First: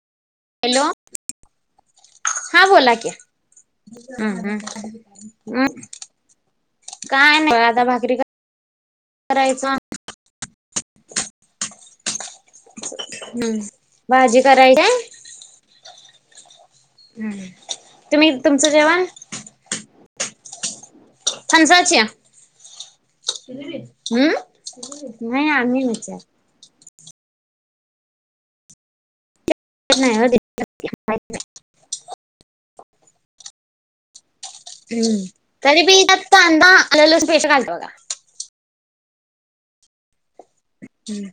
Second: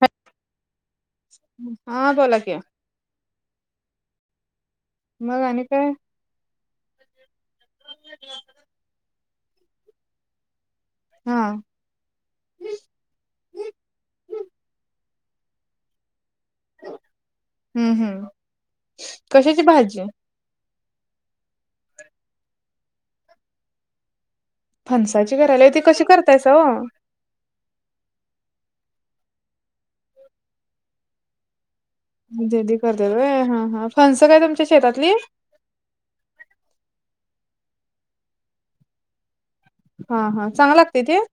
हा हॅलो हा बोला कि्या हा बोला की हम्म मग हम्म आणि हम् काय काय ना रादा भाकरी करायच हा हम् भाजी करायची हम् हम्म हम्म तुम्ही तुमचं जेवण कशाची भाजी थानसाच्या हम्म फणसाची नाही आर् करायला ती म कशी म्हच करतायसा ओ नाही अ अधी कर द र हा हा फंस काय त हम्म तरी बी दत् अंदाला पेश कालत बघ हा हा चांग लागते ते बघा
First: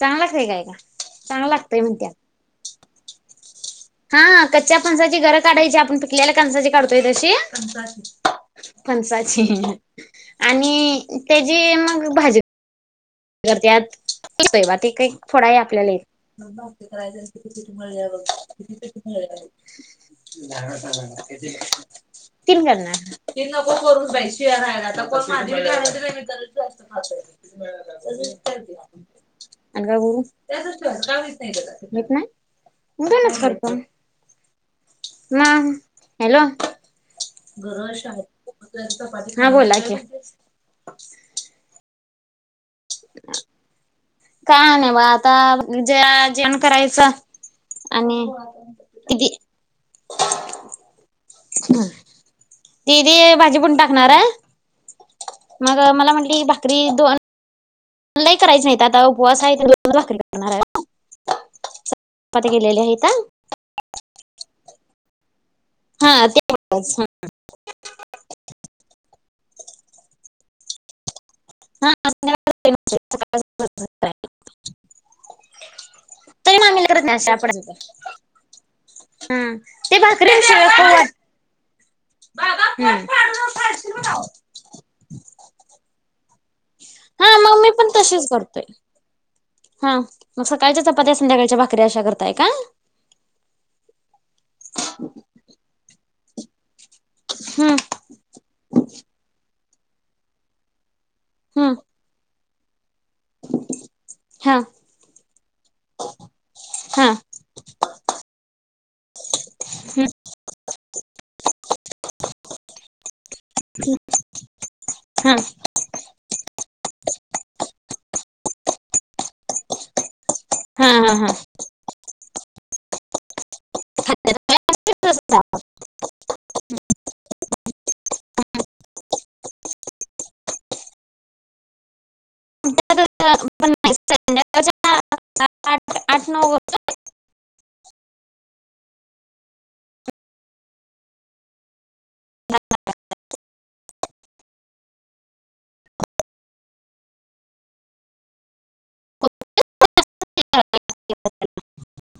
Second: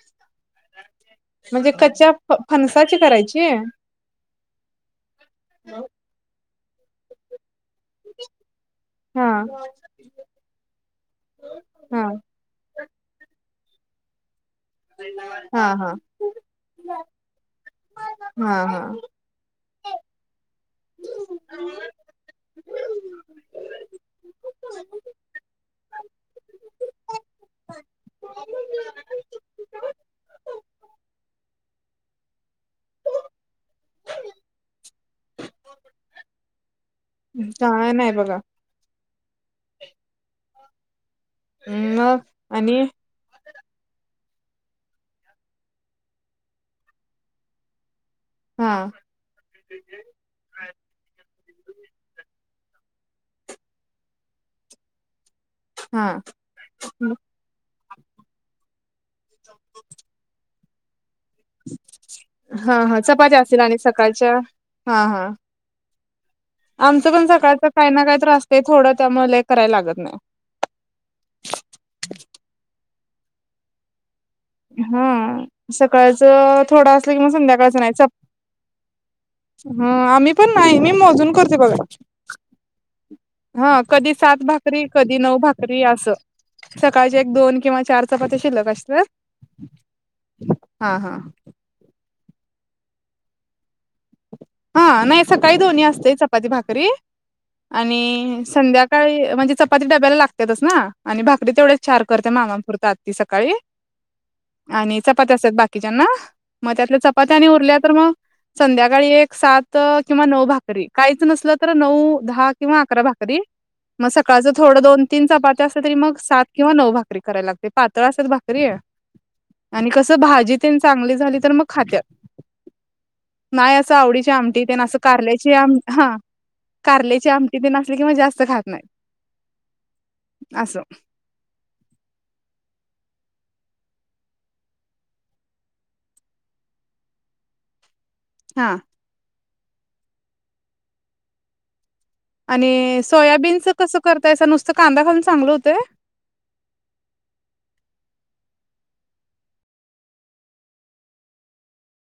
चांगला लागतंय काय का चांगला म्हणजे लागतंय क्च्या म्हणत्यात फनसाची करायची हा कच्च्या फणसाची गरं काढायची आपण पिकलेल्याला कणसाची काढतोय तशी हा फंसाची आणि त्याची हा मग भाजी करतयात ते काही फोडा आहे हा हा आपल्याला एक ल तीन करणार तीन नको करून बाई शिळ रहायला [inaudible] हम आणि का गुरु येत नाही मु का नारत म हॅलो काय नाही बघा ह बोला की हम् मग आणि काय नाही बा आता जे- जेवण करायचं. आणि हा किती ब ती ती भाजी पण टाकणार आहे. मग हा मला म्हटली भाकरी दोन लई करायची नाहीत आता उपवास हाय त्यानं दोनच भाकरी करणार हाय. हा केलेल्या हा आहेत चपात्या असतील आणि सकाळच्या हा हा हा ते आमचं पण सकाळच काही ना काही तर असतय थोडं त्यामुळे लय करायला लागत नाही हा [unintelligible] हा तरी सकाळचं मामी थोडं करत असलं नाही किंवा अशा आपण संध्याकाळचं नाहीच. हा हम ते आम्ही भाकरी पण शिवाय नाही मी खाऊ वाट मोजून करतोय बगा हा कधी हम्म सात भाकरी कधी नऊ भाकरी असं. सकाळचे हा एक दोन मग मी किंवा पण चार तसेच चपात्या करतोय. शिल्लक असत्यात. हा मग सकाळच्या चपात्या संध्याकाळच्या भाकरी अशा करताय का हा नाही सकाळी दोन्ही असते चपाती, भाकरी हम्म आणि संध्याकाळी म्हणजे चपाती डब्याला लागत्यातच ना आणि भाकरी हम्म तेवढेच चार करते मामानंपुरत आत्ता सकाळी. हा आणि चपात्या असतात बाकीच्याना मग त्यातल्या हा चपात्या आणि उरल्या तर मग संध्याकाळी एक सात हम्म किंवा नऊ भाकरी काहीच नसलं तर नऊ दहा किंवा अकरा भा कधी मग सकाळचं थोडं दोन तीन हा चपात्या असलं तरी मग सात किंवा नऊ भा करायला लागते पातळ अस भाकरी आणि कस भा जी तीन हा हा चांगली झाली तर मग खात्यात. नाही असं आवडीची आमटी ते ना असं कारल्याची आम हा कारल्याची आमटी तेन असली किं जास्त खात नाही अस. [unintelligible] स आठ आठ नऊ वाज हा आणि सोयाबीनच कसं करताय असं नुसतं कांदा घालून चांगलं हुतय [inaudible] [unintelligible]